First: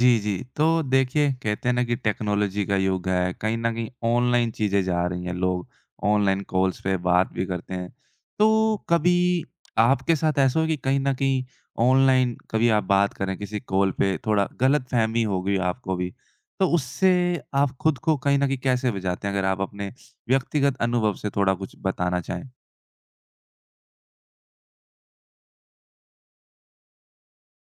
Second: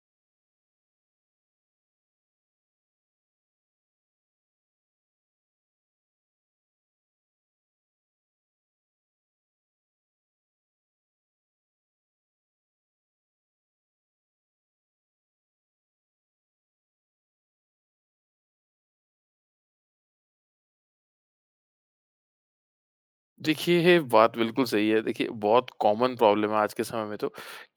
जी, जी। तो देखिए, कहते हैं ना कि टेक्नोलॉजी का युग है, कहीं न कहीं ऑनलाइन चीज़ें जा रही हैं, लोग ऑनलाइन कॉल्स पे बात भी करते हैं। तो कभी आपके साथ ऐसा हुआ कि कहीं न कहीं ऑनलाइन कभी आप बात कर रहे हैं किसी कॉल पे, थोड़ा गलतफ़हमी हो गई आपको भी, तो उससे आप खुद को कहीं न कहीं कैसे बचाते हैं? अगर आप अपने व्यक्तिगत अनुभव से थोड़ा कुछ बताना चाहें। देखिए, ये बात बिल्कुल सही है। देखिए, बहुत कॉमन प्रॉब्लम है आज के समय में तो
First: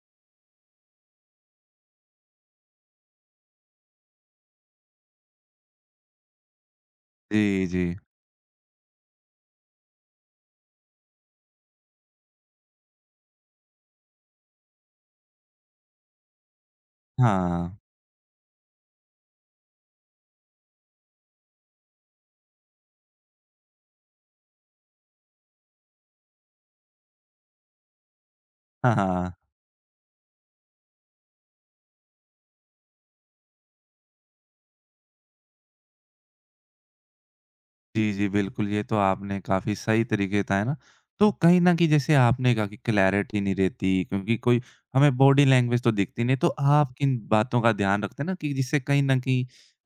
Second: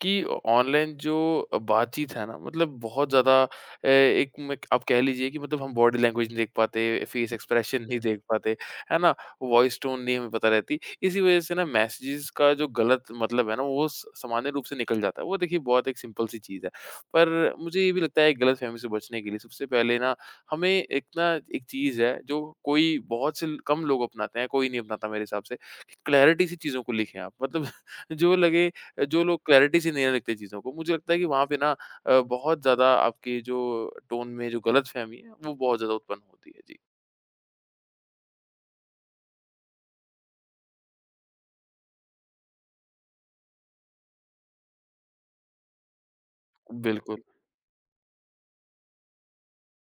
कि ऑनलाइन जो बातचीत है ना, मतलब बहुत ज़्यादा एक में आप कह लीजिए कि मतलब हम बॉडी लैंग्वेज नहीं देख पाते, फेस जी, एक्सप्रेशन जी। नहीं देख पाते, है ना? वॉइस टोन नहीं हमें पता रहती। इसी वज़ह से ना मैसेजेज़ का जो गलत मतलब है ना, वो स सामान्य रूप से निकल जाता है। वो देखिए बहुत एक सिंपल सी चीज़ है। पर हाँ। मुझे ये भी लगता है गलतफ़हमी से बचने के लिए सबसे पहले ना हमें एक ना एक चीज़ है जो कोई बहुत से कम लोग अपनाते हैं, कोई नहीं अपनाता मेरे हिसाब से कि क्लैरिटी से चीज़ों को लिखें आप। मतलब जो लगे हाँ, जो हाँ। लोग क्लैरिटी से नहीं लिखते चीज़ों को, मुझे लगता है कि वहाँ पे ना बहुत ज़्यादा आपकी जो टोन में जो गलतफ़हमी है, वो बहुत ज़्यादा उत्पन्न होती है। जी, जी, जी, बिल्कुल, ये तो आपने काफ़ी सही तरीके बताए ना। तो कहीं न कहीं जैसे आपने कहा कि क्लैरिटी नहीं रहती क्योंकि कोई हमें बॉडी लैंग्वेज तो दिखती नहीं, तो आप किन बिल्कुल। बातों का ध्यान रखते हैं ना कि जिससे कहीं न कहीं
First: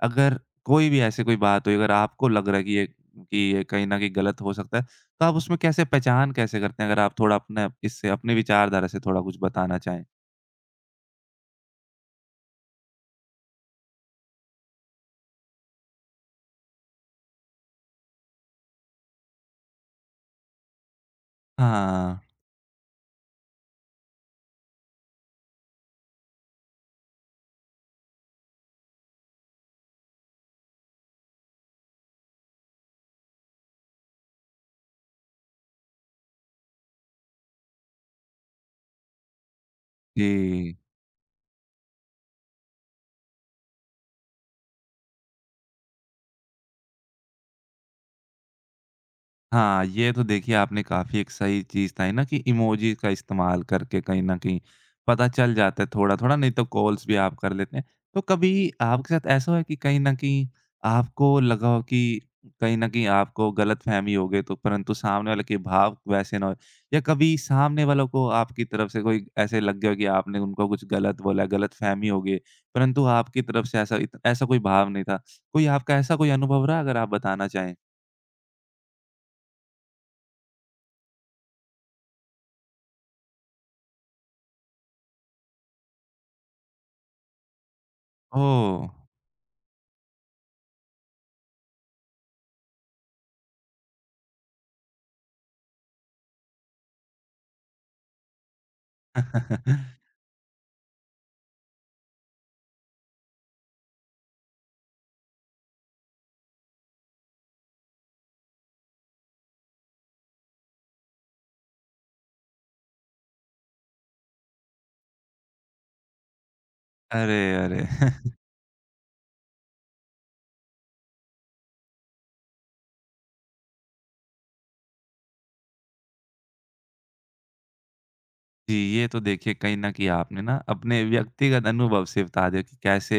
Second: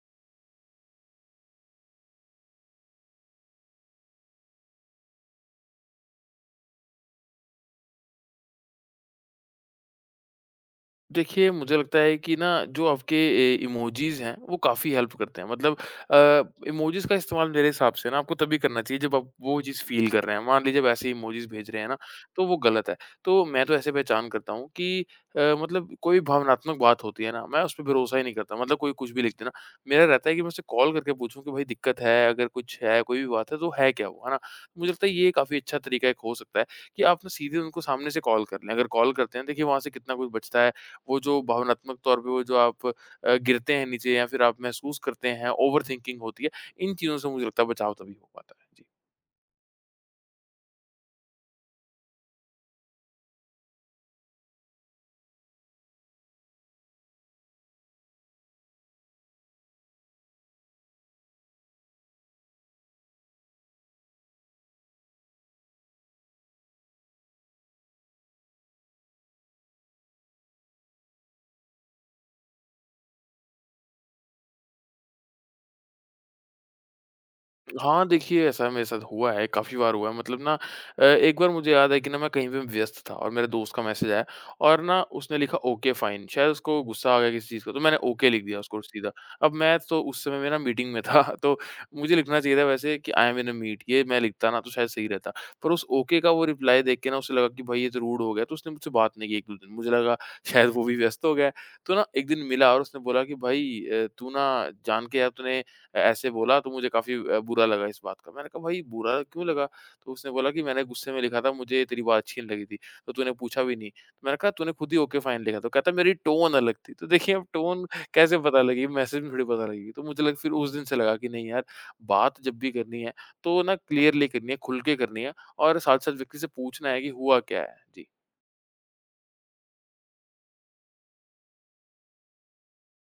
अगर कोई भी ऐसी कोई बात हुई, अगर आपको लग रहा है कि ये कहीं न कहीं गलत हो सकता है, तो आप उसमें कैसे पहचान कैसे करते हैं? अगर आप थोड़ा अपने इससे अपनी विचारधारा से थोड़ा कुछ बताना चाहें? देखिए, मुझे लगता है कि ना जो आपके इमोजीज़ हैं, वो काफ़ी हेल्प करते हैं। मतलब इमोजीज़ का इस्तेमाल मेरे हिसाब से ना आपको तभी करना चाहिए जब आप वो चीज़ फ़ील कर रहे हैं। मान लीजिए, वैसे ही इमोजीज़ भेज रहे हैं ना, हाँ, तो वो गलत है। तो मैं तो ऐसे पहचान करता हूँ कि मतलब कोई भावनात्मक बात होती है ना, मैं उस पे भरोसा ही नहीं करता। मतलब कोई कुछ भी लिख दे ना, मेरा रहता है कि मैं उससे कॉल करके पूछूँ कि भाई दिक्कत है, अगर कुछ है, कोई भी बात है, तो है क्या वो, है ना? मुझे लगता है ये काफ़ी अच्छा तरीका एक हो सकता है कि आप ना सीधे उनको सामने से कॉल कर लें। अगर कॉल करते हैं, देखिए वहाँ से कितना कुछ बचता है। जी। वो जो भावनात्मक तौर पे वो जो आप गिरते हैं नीचे या फिर आप महसूस करते हैं, ओवरथिंकिंग होती है, इन चीज़ों से मुझे लगता है बचाव तभी हो पाता है। जी। हाँ, ये तो देखिए आपने काफ़ी एक सही चीज़ बताई ना कि इमोजी का इस्तेमाल करके कहीं न कहीं पता चल जाता है थोड़ा-थोड़ा, नहीं तो कॉल्स भी आप कर लेते हैं। तो कभी आपके साथ ऐसा हुआ है कि कहीं न कहीं आपको लगा हो कि कहीं न कहीं आपको गलतफ़हमी हो गई तो परंतु सामने वाले के भाव वैसे ना होए या कभी सामने वालों को आपकी तरफ से कोई ऐसे लग गया हो कि आपने उनको कुछ गलत बोला, गलतफ़हमी हो गई है, परंतु आपकी तरफ से ऐसा कोई भाव नहीं था। कोई आपका ऐसा कोई अनुभव रहा अगर आप बताना चाहें? हाँ, देखिए ऐसा मेरे साथ हुआ है, काफ़ी बार हुआ है मतलब ना एक बार मुझे याद है कि ना मैं कहीं पे व्यस्त था और मेरे दोस्त का मैसेज आया और ना उसने लिखा ओके फाइन, शायद उसको गुस्सा आ गया किसी चीज़ का, तो मैंने ओके लिख दिया ओह! उसको सीधा। अब मैं तो उस समय मेरा मीटिंग में था तो मुझे लिखना चाहिए था वैसे कि आई एम इन अ मीट, ये मैं लिखता ना तो शायद सही रहता। पर उस ओके का वो रिप्लाई देख के ना उसे लगा कि भाई ये तो रूड हो गया, तो उसने मुझसे बात नहीं की एक-दो दिन। मुझे लगा शायद वो भी व्यस्त हो गया है। तो ना एक दिन मिला और उसने बोला कि भाई तू ना जान के यार तूने ऐसे बोला तो मुझे काफ़ी बुरा लगा इस बात का। मैंने कहा भाई बुरा क्यों लगा? तो उसने बोला कि मैंने गुस्से में लिखा था, मुझे तेरी बात अच्छी नहीं लगी थी, तो तूने पूछा भी नहीं। तो मैंने कहा तूने खुद ही ओके फाइन लिखा था। कहता मेरी टोन अलग थी। तो देखिए अरे, अब टोन अरे! कैसे पता लगेगी? मैसेज में थोड़ी पता लगेगी। तो मुझे लग फिर उस दिन से लगा कि नहीं यार बात जब भी करनी है तो ना क्लियरली करनी है, खुल के करनी है और साथ-साथ व्यक्ति से पूछना है कि हुआ क्या है? जी। जी, ये तो देखिए कहीं न कहीं आपने ना अपने व्यक्तिगत अनुभव से बता दिया कि कैसे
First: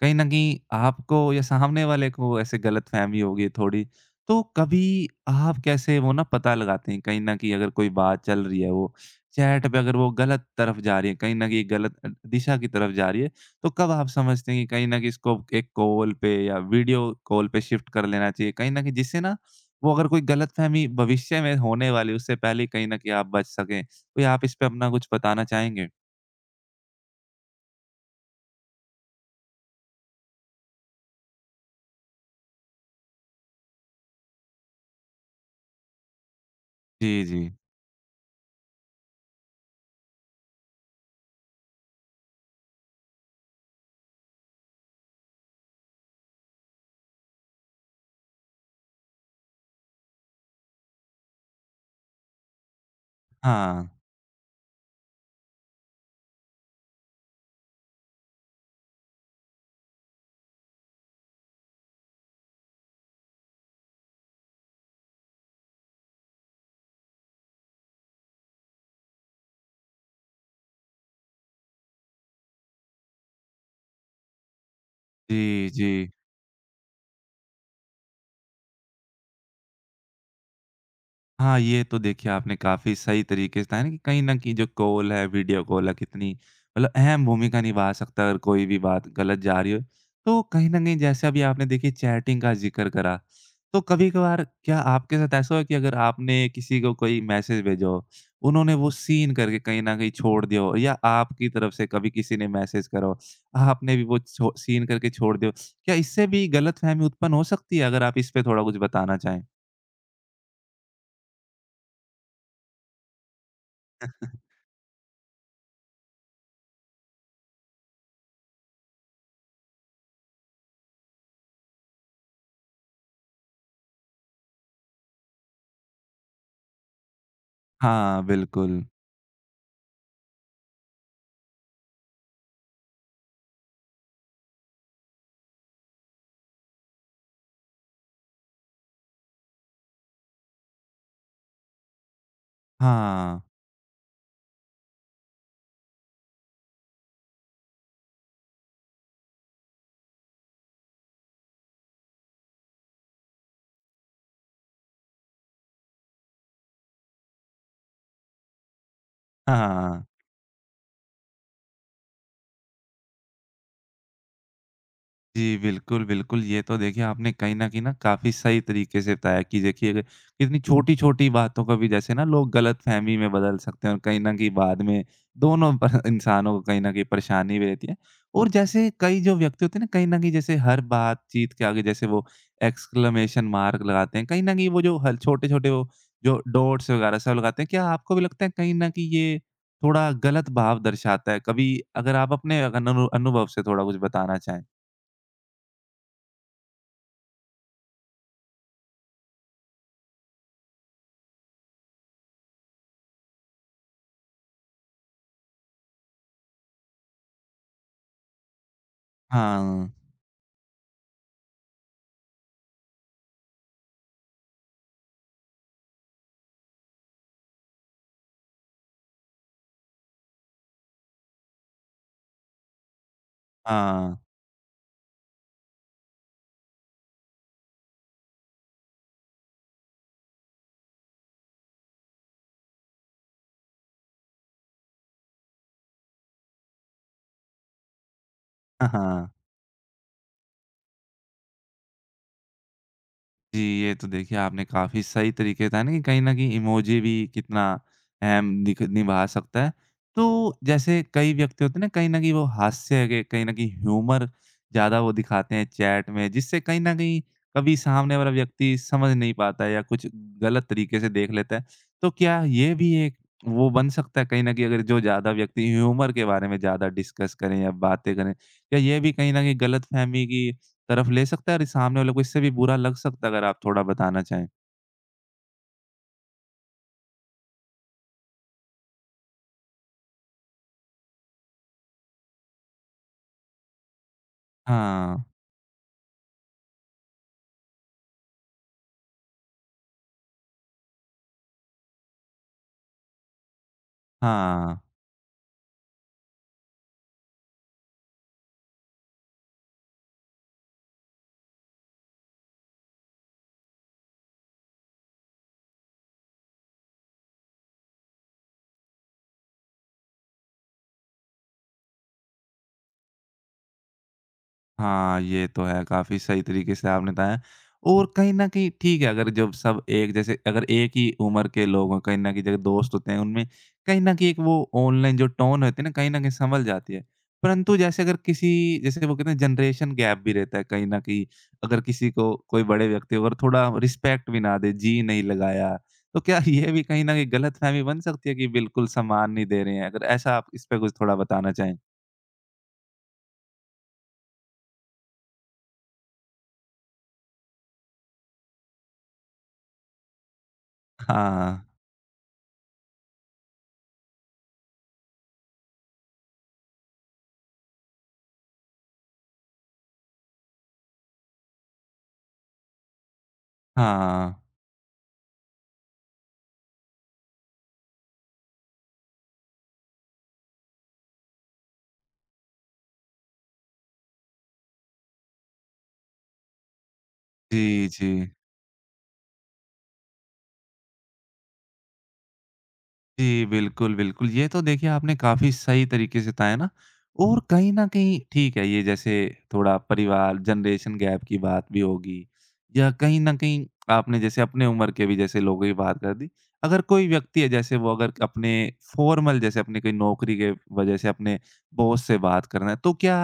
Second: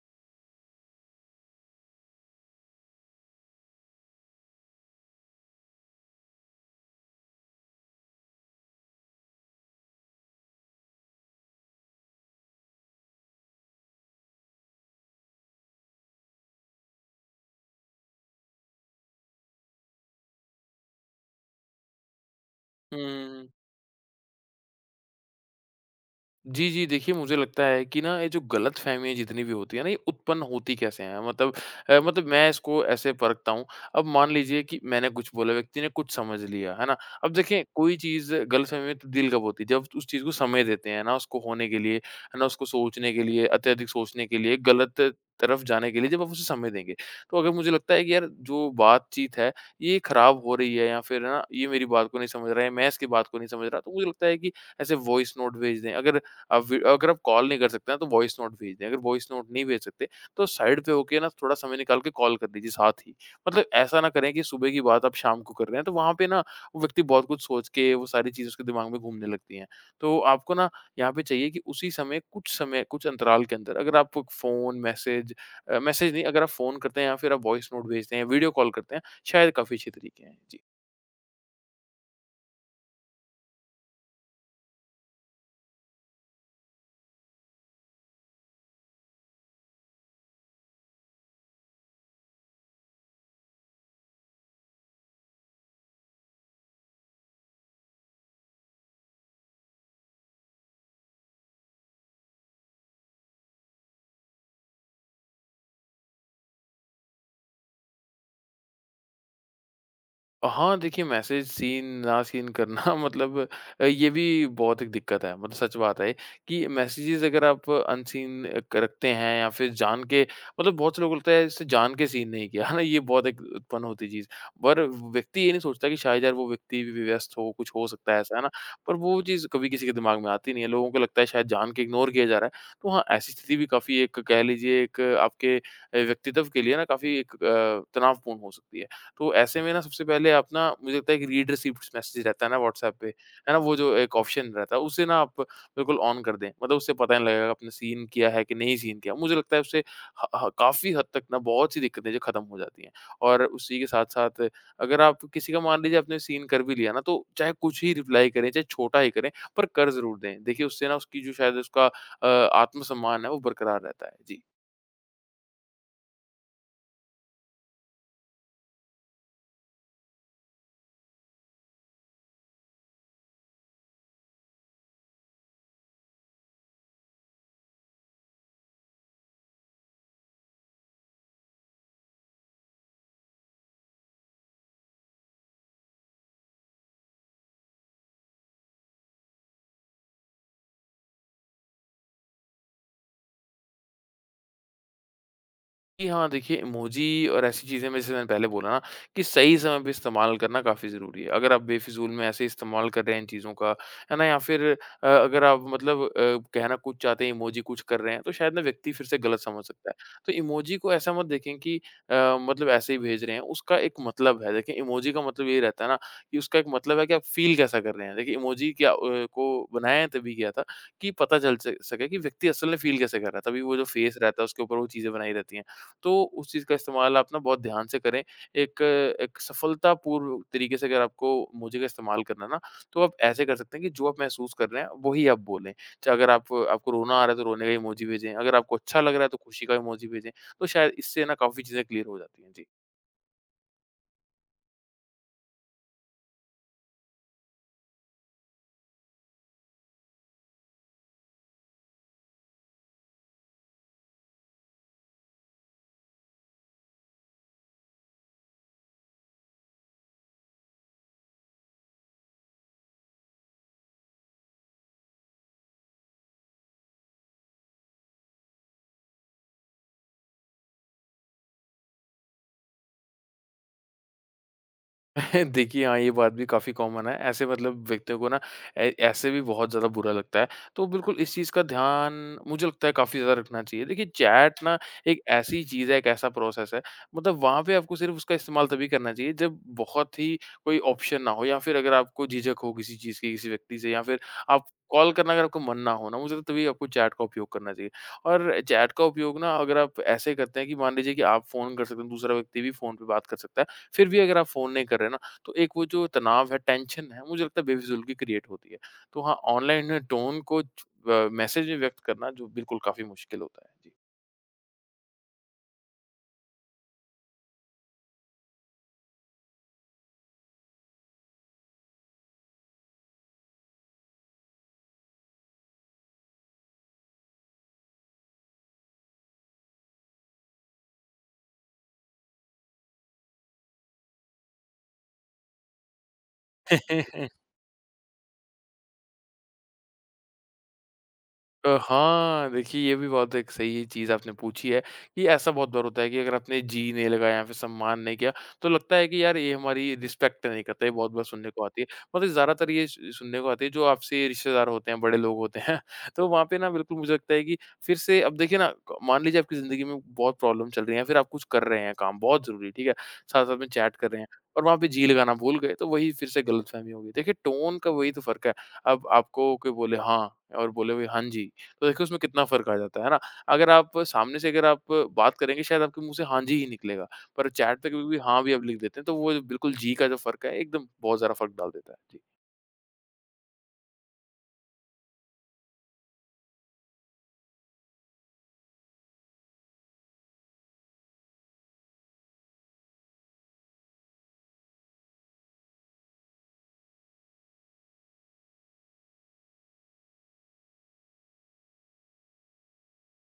कहीं न कहीं आपको या सामने वाले को ऐसे गलतफ़हमी हो गई थोड़ी। तो कभी आप कैसे वो ना पता लगाते हैं कहीं न कहीं अगर कोई बात चल रही है वो चैट पे अगर वो गलत तरफ जा रही है, कहीं न कहीं गलत दिशा की तरफ जा रही है, तो कब आप समझते हैं कि कहीं न कहीं इसको एक कॉल पे या वीडियो कॉल पे शिफ्ट कर लेना चाहिए? कहीं न कहीं जिससे ना वो अगर कोई गलतफ़हमी भविष्य में होने वाली है उससे पहले ही कहीं न कहीं आप बच हुँ। सकें? कोई आप इस पे अपना कुछ बताना चाहेंगे? जी, जी। देखिए, मुझे लगता है कि ना ये जो गलतफ़हमियाँ जितनी भी होती है ना, ये उत्पन्न होती कैसे हैं? मतलब मैं इसको ऐसे परखता हूँ। अब मान लीजिए कि मैंने कुछ बोला, व्यक्ति ने कुछ समझ लिया, है ना? जी, अब जी। देखें, कोई चीज़ गलतफ़हमी में तब्दील कब होती है? जब उस चीज़ को समय देते हैं ना उसको होने के लिए, है ना, उसको सोचने के लिए, अत्यधिक सोचने के लिए, गलत तरफ जाने के लिए जब आप उसे समय देंगे। तो अगर मुझे लगता है कि यार जो बातचीत है, ये खराब हो रही है या फिर है ना, ये मेरी बात को नहीं समझ रहा है, मैं इसकी बात को नहीं समझ रहा, हाँ। तो मुझे लगता है कि ऐसे वॉइस नोट भेज दें। अगर अब वी अगर आप कॉल नहीं कर सकते हैं, तो वॉइस नोट भेज दें, अगर वॉइस नोट नहीं भेज सकते, तो साइड पे होके ना थोड़ा समय निकाल के कॉल कर लीजिए साथ ही। मतलब ऐसा ना करें कि सुबह की बात आप शाम को कर रहे हैं, तो वहाँ पे ना वो व्यक्ति बहुत कुछ सोच के वो सारी चीज़ें उसके दिमाग में घूमने लगती हैं। तो आपको ना यहाँ पे चाहिए कि उसी समय कुछ अंतराल के अंदर अगर आप फ़ोन, मैसेज जी, जी। मैसेज नहीं, अगर आप फ़ोन करते हैं या फिर आप वॉइस नोट भेजते हैं, वीडियो कॉल करते हैं, शायद काफ़ी अच्छे तरीके हैं। हाँ, ये तो देखिए आपने काफ़ी सही तरीके से बताया ना कि कहीं न कहीं जो कॉल है, वीडियो कॉल है, कितनी मतलब अहम भूमिका निभा सकता है अगर कोई भी बात गलत जा रही हो। तो कहीं न कहीं जैसे अभी आपने देखिए चैटिंग का ज़िक्र करा, तो कभी-कभार क्या आपके साथ ऐसा हुआ कि अगर आपने किसी को कोई मैसेज भेजा हो, उन्होंने वो सीन करके कहीं न कहीं छोड़ दिया हो या आपकी तरफ से कभी किसी ने मैसेज करा हो, आपने भी वो छो सीन करके छोड़ दिया हो, क्या इससे भी गलतफ़हमी उत्पन्न हो सकती है? अगर आप इस पे थोड़ा कुछ बताना चाहें। हाँ, देखिए मैसेज सीन ना सीन करना मतलब ये भी बहुत एक दिक्कत है, मतलब सच बात है कि मैसेजेस अगर आप अनसीन अ, क रखते हैं या फिर जान के, मतलब बहुत से लोगों को लगता है इससे जान के सीन नहीं किया है ना, ये बहुत एक उत्पन्न होती चीज़। पर व्यक्ति ये नहीं सोचता कि शायद यार वो व्यक्ति भी व्यस्त हो, कुछ हो सकता है हाँ, ऐसा, है ना? बिल्कुल। पर वो चीज़ कभी किसी के दिमाग में आती नहीं है, लोगों को लगता है शायद जान के इग्नोर किया जा रहा है। तो हाँ, ऐसी स्थिति भी काफ़ी एक कह लीजिए एक आपके व्यक्तित्व के लिए ना काफ़ी एक तनावपूर्ण हो सकती है। तो ऐसे में ना सबसे पहले आप ना मुझे लगता है कि रीड रिसीप्ट्स मैसेज रहता है ना व्हाट्सएप पे, हाँ, है ना? वो जो एक ऑप्शन रहता है उसे ना आप बिल्कुल ऑन कर दें। मतलब उससे पता नहीं लगेगा आपने सीन किया है कि नहीं सीन किया। मुझे लगता है उससे ह ह काफ़ी हद तक ना बहुत सी दिक्कतें जो ख़त्म हो जाती हैं। और उसी के साथ-साथ अगर आप किसी का मान लीजिए आपने सीन कर भी लिया ना तो चाहे कुछ ही रिप्लाई करें, चाहे छोटा ही करें हाँ, पर हाँ, कर हाँ। ज़रूर दें। देखिए उससे ना उसकी जो शायद उसका आत्मसम्मान है वो बरकरार रहता है। जी। जी, बिल्कुल, बिल्कुल। ये तो देखिए आपने कहीं न काफ़ी सही तरीके से बताया कि देखिए अगर कितनी छोटी-छोटी बातों को भी जैसे ना लोग गलतफ़हमी में बदल सकते हैं और कहीं न कहीं बाद में दोनों पर इंसानों को कहीं न कहीं परेशानी भी रहती है। और जैसे कई जो व्यक्ति होते हैं ना, कहीं न कहीं जैसे हर बातचीत के आगे जैसे वो एक्सक्लेमेशन मार्क लगाते हैं। कहीं न कहीं वो जो हल छोटे-छोटे वो जो डॉट्स वगैरह सब लगाते हैं, क्या आपको भी लगता है कहीं न कहीं ये थोड़ा गलत भाव दर्शाता है? कभी अगर आप अपने अगर अनुभव से थोड़ा कुछ बताना चाहें? जी हाँ, देखिए इमोजी और ऐसी चीज़ें में जैसे मैंने पहले बोला ना कि सही समय पे इस्तेमाल करना काफ़ी ज़रूरी है। अगर आप बेफ़िज़ूल में ऐसे इस्तेमाल कर रहे हैं इन चीज़ों का, है ना? या फिर अगर आप मतलब कहना कुछ चाहते हैं, इमोजी कुछ कर रहे हैं, तो शायद ना व्यक्ति फिर से गलत समझ सकता हाँ, है। तो इमोजी को ऐसा मत देखें कि अ, मतलब ऐसे ही भेज रहे हैं, उसका एक मतलब है। देखिए इमोजी का मतलब ये रहता है ना कि उसका एक मतलब है कि आप फ़ील कैसा कर रहे हैं। देखिए को बनाया है तभी गया था कि पता चल स सके कि व्यक्ति असल में फ़ील कैसे कर रहा है। तभी वो जो हाँ। फ़ेस रहता है उसके ऊपर वो चीज़ें बनाई रहती हैं। तो उस चीज़ का इस्तेमाल आप ना बहुत ध्यान से करें। एक एक सफलतापूर्व तरीके से अगर आपको मोजे का इस्तेमाल करना है ना, तो आप ऐसे कर सकते हैं कि जो आप महसूस कर रहे हैं, वही आप बोलें। चाहे अगर आप, आपको रोना आ रहा है, तो रोने का इमोजी भेजें। अगर आपको हाँ, अच्छा लग रहा है, हाँ। तो खुशी का इमोजी भेजें। तो शायद इससे ना काफ़ी चीज़ें क्लियर हो जाती हैं। जी। जी, ये तो देखिए आपने काफ़ी सही तरीके बताया ना कि कहीं न कहीं इमोजी भी कितना अहम निक निभा सकता है। तो जैसे कई व्यक्ति होते हैं ना, कहीं न कहीं वो हास्य के कहीं न कहीं ह्यूमर ज़्यादा वो दिखाते हैं चैट में, जिससे कहीं न कहीं कभी सामने वाला व्यक्ति समझ नहीं पाता है या कुछ गलत तरीके से देख लेता है। तो क्या ये भी एक वो बन सकता है कहीं न कहीं अगर जो ज़्यादा व्यक्ति ह्यूमर के बारे में ज़्यादा डिस्कस करें या बातें करें, क्या ये भी कहीं न कहीं गलतफ़हमी की तरफ ले सकता है और सामने वाले को इससे भी बुरा लग सकता है, अगर आप थोड़ा बताना चाहें। देखिए हाँ, ये बात भी काफ़ी कॉमन है। ऐसे मतलब व्यक्तियों को ना ऐ ऐसे भी बहुत ज़्यादा बुरा लगता है। तो बिल्कुल इस चीज़ का ध्यान मुझे लगता है काफ़ी ज़्यादा रखना चाहिए। देखिए चैट ना हाँ, एक ऐसी चीज़ है, एक ऐसा प्रोसेस है, मतलब वहाँ पे आपको सिर्फ़ उसका इस्तेमाल तभी करना चाहिए जब बहुत ही कोई ऑप्शन ना हो या फिर अगर आपको झिझक हो किसी चीज़ की किसी व्यक्ति से या फिर आप हाँ। कॉल करना अगर आपको मन ना हो ना, मुझे लगता है तभी आपको चैट का उपयोग करना चाहिए। और चैट का उपयोग ना अगर आप ऐसे करते हैं कि मान लीजिए कि आप फ़ोन कर सकते हैं, दूसरा व्यक्ति भी फ़ोन पे बात कर सकता है। फिर भी अगर आप फ़ोन नहीं कर रहे ना तो एक वो जो तनाव है, टेंशन है, मुझे लगता है बेफिज़ूलगी क्रिएट होती है। तो हाँ, ऑनलाइन टोन को मैसेज में व्यक्त करना जो बिल्कुल काफ़ी मुश्किल होता है। हाँ, ये तो है, काफ़ी सही तरीके से आपने बताया और कहीं न कहीं ठीक है, अगर जब सब एक जैसे अगर एक ही उम्र के लोग हों, कहीं न कहीं जैसे दोस्त होते हैं, उनमें कहीं न कहीं एक वो ऑनलाइन जो टोन होती है ना, कहीं न कहीं संभल जाती है। परंतु जैसे अगर किसी जैसे वो कहते हैं जनरेशन गैप भी रहता है कहीं न कहीं, अगर किसी को कोई बड़े व्यक्ति को अगर थोड़ा रिस्पेक्ट भी ना दे, जी नहीं लगाया, तो क्या ये भी कहीं न कहीं जी। गलतफ़हमी बन सकती है कि बिल्कुल सम्मान नहीं दे रहे हैं? अगर ऐसा आप इस पे कुछ थोड़ा बताना चाहें? हाँ, देखिए ये भी बहुत एक सही चीज़ आपने पूछी है कि ऐसा बहुत बार होता है कि अगर आपने जी नहीं लगाया या फिर सम्मान नहीं किया, तो लगता है कि यार ये हमारी रिस्पेक्ट नहीं करता, ये बहुत बार सुनने को हाँ, आती है। मतलब ज़्यादातर ये स सुनने को आती है जो आपसे रिश्तेदार होते हैं, बड़े लोग होते हैं। तो वहाँ पे ना बिल्कुल मुझे लगता है कि फिर से अब देखिए ना क मान लीजिए आपकी ज़िंदगी में बहुत प्रॉब्लम चल रही है या फिर आप कुछ कर रहे हैं काम बहुत ज़रूरी, ठीक है? साथ-साथ में चैट कर रहे हैं हाँ। और वहाँ पे जी लगाना भूल गए, तो वही फिर से गलतफ़हमी होगी। देखिए टोन का वही तो फ़र्क है। अब आपको कोई बोले हाँ और बोले कोई हाँ जी। तो देखो उसमें कितना फ़र्क आ जाता है ना? अगर आप सामने से अगर आप बात करेंगे शायद आपके मुँह से हाँ जी ही निकलेगा, पर चैट जी, पे जी। कभी-कभी हाँ भी आप लिख देते हैं, तो वो बिल्कुल जी का जो फ़र्क है एकदम बहुत ज़्यादा फ़र्क डाल देता है। जी। जी, बिल्कुल, बिल्कुल। ये तो देखिए आपने काफ़ी सही तरीके से बताया ना और कहीं न कहीं ठीक है, ये जैसे थोड़ा परिवार, जनरेशन गैप की बात भी होगी या कहीं न कहीं आपने जैसे अपने उम्र के भी जैसे लोगों की बात कर दी। अगर कोई व्यक्ति है जैसे वो अगर अपने फ़ॉर्मल जैसे अपने कोई नौकरी के वजह से अपने बॉस से बात करना है, तो क्या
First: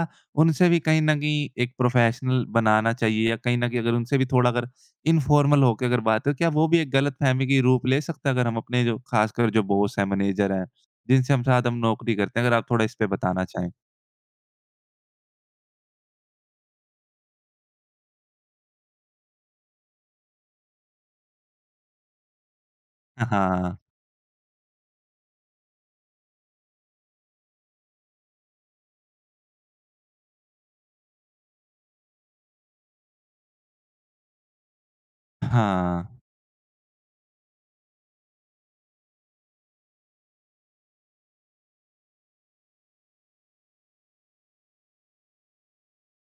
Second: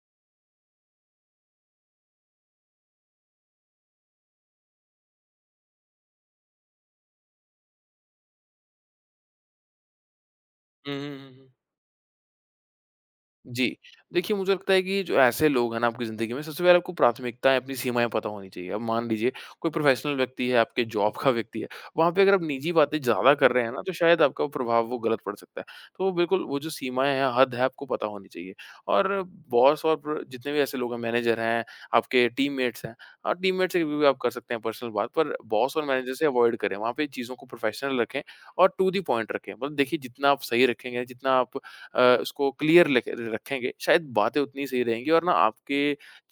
उनसे भी कहीं न कहीं एक प्रोफ़ेशनल बनाना चाहिए या कहीं न कहीं अगर उनसे भी थोड़ा अगर इनफ़ॉर्मल होके अगर बात हो, क्या वो भी एक गलतफ़हमी की रूप ले सकता है? अगर हम अपने जो खासकर जो बॉस हैं, मैनेजर हैं, हुँ, हुँ, जिनसे हुँ, हम हुँ। साथ हम नौकरी करते हैं, अगर आप थोड़ा इस पे बताना जी, चाहें? देखिए मुझे लगता है कि जो ऐसे लोग हैं ना आपकी ज़िंदगी में, सबसे पहले आपको प्राथमिकताएँ, अपनी सीमाएँ पता होनी चाहिए। अब मान लीजिए कोई प्रोफ़ेशनल व्यक्ति है, आपके जॉब का व्यक्ति है, वहाँ पे अगर आप निजी बातें ज़्यादा कर रहे हैं हाँ। ना, तो शायद आपका वो प्रभाव वो गलत पड़ सकता है। तो बिल्कुल वो जो सीमाएँ हैं, हद है, आपको पता होनी चाहिए। और बॉस और प्र जितने भी ऐसे लोग हैं, मैनेजर हैं, आपके टीममेट्स हैं, हाँ, टीममेट से भी आप कर सकते हैं पर्सनल बात, पर बॉस और मैनेजर हाँ। से अवॉइड करें। वहाँ पे चीज़ों को प्रोफ़ेशनल रखें और टू द पॉइंट रखें। मतलब देखिए जितना आप सही रखेंगे, जितना आप उसको क्लियर लख रखेंगे, शायद बातें उतनी सही रहेंगी और ना आपके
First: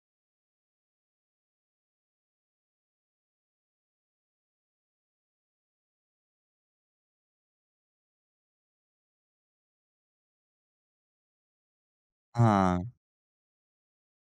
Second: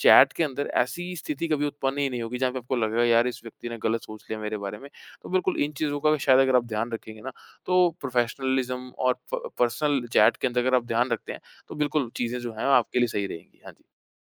चैट के अंदर ऐसी स्थिति कभी उत्पन्न ही नहीं होगी जहाँ पे आपको लगेगा यार इस व्यक्ति ने गलत सोच लिया मेरे बारे में। तो बिल्कुल इन चीज़ों का शायद अगर आप ध्यान रखेंगे ना तो प्रोफेशनलिज़्म और प पर्सनल चैट के अंदर अगर आप ध्यान रखते हैं, तो बिल्कुल चीज़ें जो हैं वो हाँ। आपके लिए सही रहेंगी। हाँ जी।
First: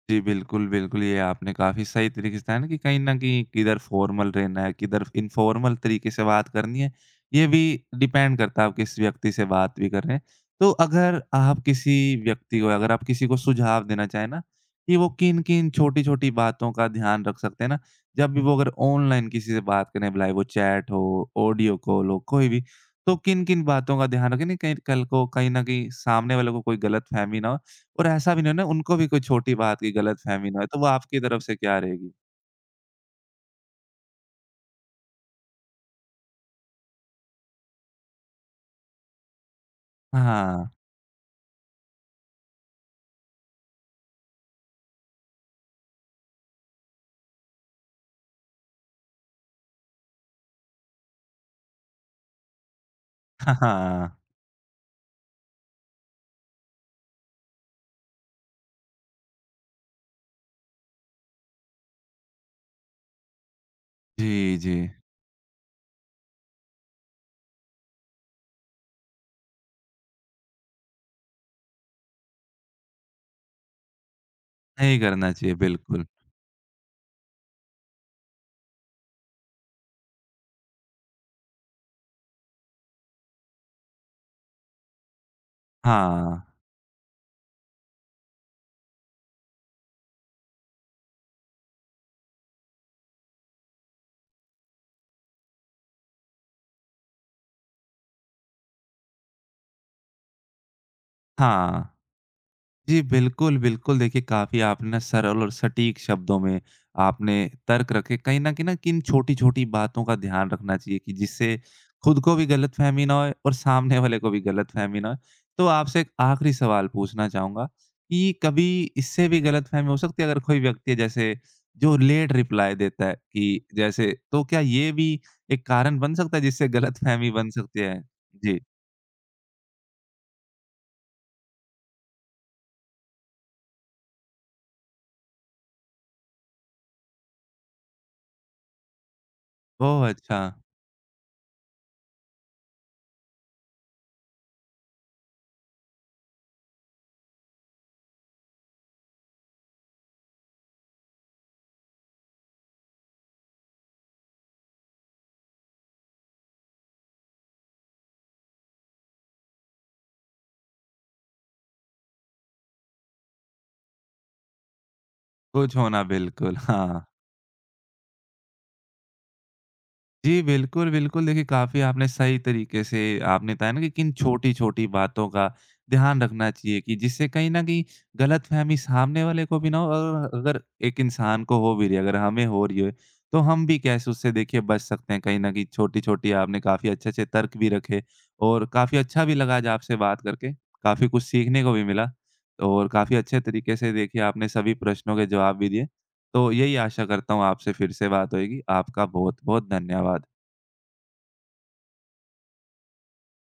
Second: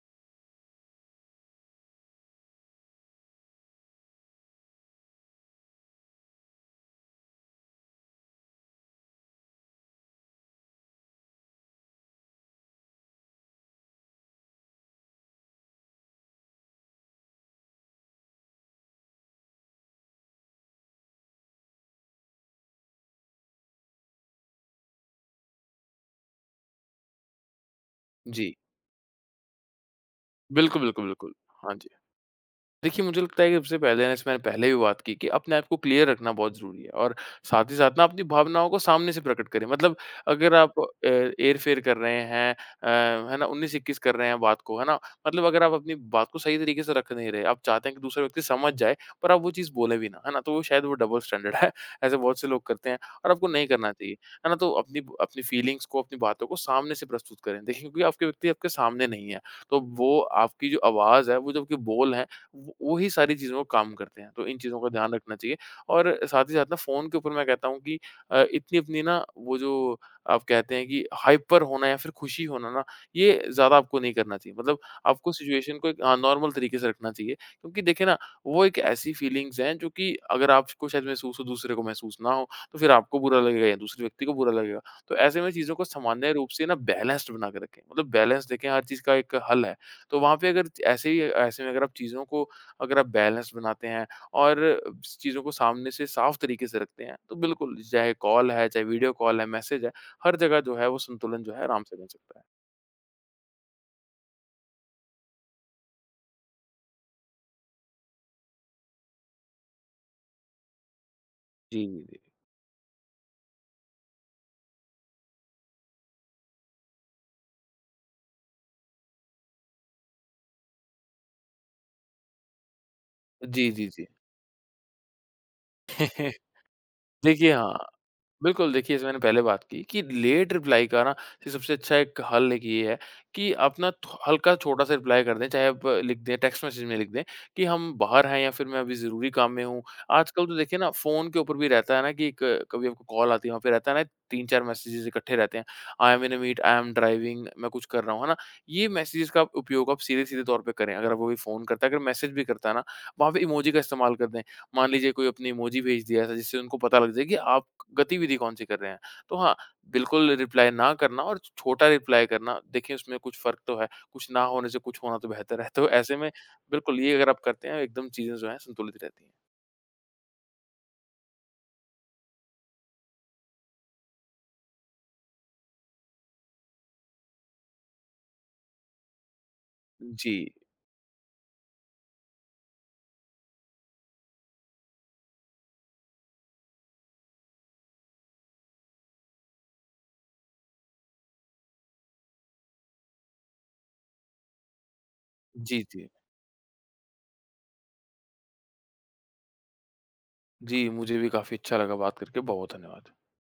जी, बिल्कुल, बिल्कुल। ये आपने काफ़ी सही तरीके से बताया ना कि कहीं न कहीं किधर फ़ॉर्मल रहना है, किधर इनफ़ॉर्मल तरीके से बात करनी है, ये भी डिपेंड करता है आप किस व्यक्ति से बात भी कर रहे हैं। तो अगर आप किसी व्यक्ति को अगर आप किसी को सुझाव देना चाहें ना कि वो किन-किन छोटी-छोटी बातों का ध्यान रख सकते हैं ना, जब भी वो अगर ऑनलाइन किसी से बात करें, भला वो चैट हो, ऑडियो कॉल हो, कोई भी, तो किन-किन बातों का ध्यान रखें ना कहीं कल को कहीं न कहीं सामने वाले को कोई गलतफ़हमी ना हो? और ऐसा भी नहीं जी। हो ना उनको भी कोई छोटी बात की गलतफ़हमी ना हो, तो बिल्कुल, वो बिल्कुल, आपकी बिल्कुल। तरफ से हाँ क्या जी। रहेगी? देखिए, मुझे लगता है कि सबसे पहले ना, जैसे मैंने पहले भी बात की कि अपने आप को क्लियर रखना बहुत ज़रूरी है और साथ ही साथ ना अपनी भावनाओं को सामने से प्रकट करें। मतलब अगर हाँ। आप हेर-फेर कर रहे हैं अ, है ना, 19-21 कर रहे हैं बात को, है ना? मतलब अगर आप अपनी बात को सही तरीके से रख नहीं रहे, आप चाहते हैं कि दूसरा व्यक्ति समझ जाए, पर आप वो चीज़ बोले भी ना, है ना? तो वो शायद वो डबल स्टैंडर्ड है। ऐसे बहुत से लोग करते हैं और आपको हाँ, नहीं करना हाँ। चाहिए, है ना? तो अपनी अपनी फीलिंग्स को, अपनी बातों को सामने से प्रस्तुत करें। देखिए, क्योंकि आपके व्यक्ति आपके सामने नहीं है, तो वो आपकी जो आवाज़ है, वो जो आपके बोल हैं, वो ही सारी चीज़ों को काम करते हैं, तो इन जी, जी। चीज़ों का ध्यान रखना चाहिए और साथ ही साथ ना फ़ोन के ऊपर मैं कहता हूँ कि इतनी अपनी ना वो जो आप कहते हैं कि हाइपर होना या फिर खुशी होना ना, ये ज़्यादा आपको नहीं करना चाहिए। मतलब नहीं आपको करना चाहिए, सिचुएशन को एक बिल्कुल। नॉर्मल तरीके से रखना चाहिए क्योंकि देखिए ना, वो एक ऐसी फीलिंग्स हैं जो कि अगर आपको शायद महसूस हो, दूसरे को महसूस ना हो, तो फिर आपको बुरा लगेगा या दूसरे व्यक्ति को बुरा लगेगा। तो ऐसे में चीज़ों को सामान्य हाँ, रूप से ना बैलेंस्ड बना के रखें, मतलब बैलेंस देखें हर चीज़ का एक हल है। तो वहाँ पे अगर ऐसे में अगर आप चीज़ों को अगर आप बैलेंस बनाते हैं और चीज़ों को सामने से साफ तरीके से रखते हैं, तो बिल्कुल चाहे कॉल है, चाहे वीडियो कॉल है, मैसेज है, हर जगह जो है वो संतुलन जो है आराम हाँ। से बन सकता है। जी, बिल्कुल, बिल्कुल। देखिए, काफ़ी आपने ना सरल और सटीक शब्दों में आपने तर्क रखे। कहीं न कहीं ना कि इन छोटी-छोटी बातों का ध्यान रखना चाहिए कि जिससे जी, जी। खुद को भी गलतफ़हमी ना होए और सामने वाले को भी गलतफ़हमी ना होए। तो आपसे एक आखिरी सवाल पूछना चाहूँगा कि कभी इससे भी गलतफ़हमी हो सकती है अगर कोई व्यक्ति है जैसे जो लेट रिप्लाई देता है कि जी, जी, जी। जैसे तो क्या ये भी एक कारण बन जी। सकता है जिससे गलतफ़हमी बन देखिए सकती हाँ। है? जी। बिल्कुल, देखिए जैसे मैंने पहले बात की कि लेट रिप्लाई का ना ये सबसे अच्छा एक हल एक ये है कि आप ना थो हल्का छोटा-सा रिप्लाई कर दें, चाहे आप लिख दें टेक्स्ट मैसेज में लिख दें कि हम बाहर हैं या फिर मैं अभी ज़रूरी काम में हूँ। ओह! अच्छा। आजकल तो देखिए ना फ़ोन के ऊपर भी रहता है ना कि एक कभी आपको कॉल आती है, वहाँ पे रहता है ना 3-4 मैसेजेज़ इकट्ठे रहते हैं। I am in a meet, I am driving, मैं कुछ कर रहा हूँ, है ना? ये मैसेजेज़ का आप उपयोग आप सीधे-सीधे तौर पे करें। अगर वो भी फ़ोन करता है, अगर मैसेज भी करता है ना, वहाँ पे इमोजी का इस्तेमाल कर दें। मान लीजिए कोई अपनी इमोजी भेज दिया ऐसा जिससे उनको पता लग जाए कि आप गतिविधि कौन-सी कर रहे हैं। तो हाँ, बिल्कुल रिप्लाई ना करना और छोटा रिप्लाई करना, देखिए उसमें कुछ फ़र्क तो है, कुछ ना होने से कुछ होना तो बेहतर है। कुछ तो होना ऐसे में बिल्कुल, बिल्कुल हाँ। ये अगर आप करते हैं, एकदम चीज़ें जो हैं संतुलित रहती हैं। जी, बिल्कुल, बिल्कुल। देखिए, काफ़ी आपने सही तरीके से आपने बताया ना कि किन छोटी-छोटी बातों का ध्यान रखना चाहिए कि जिससे कहीं न कहीं गलतफ़हमी सामने वाले को भी ना हो और जी। अगर एक इंसान को हो भी रही है, अगर हमें हो रही है, तो हम भी कैसे उससे देखिए बच सकते हैं। कहीं न कहीं छोटी-छोटी आपने काफ़ी अच्छे-अच्छे तर्क भी रखे और काफ़ी अच्छा भी लगा आज आपसे बात करके। काफ़ी कुछ सीखने को भी मिला और काफ़ी अच्छे तरीके से देखिए आपने सभी प्रश्नों के जवाब भी जी, दिए। जी। तो यही आशा करता हूँ आपसे फिर से बात होएगी। आपका बहुत-बहुत धन्यवाद। जी, मुझे भी काफ़ी अच्छा लगा बात करके, बहुत धन्यवाद।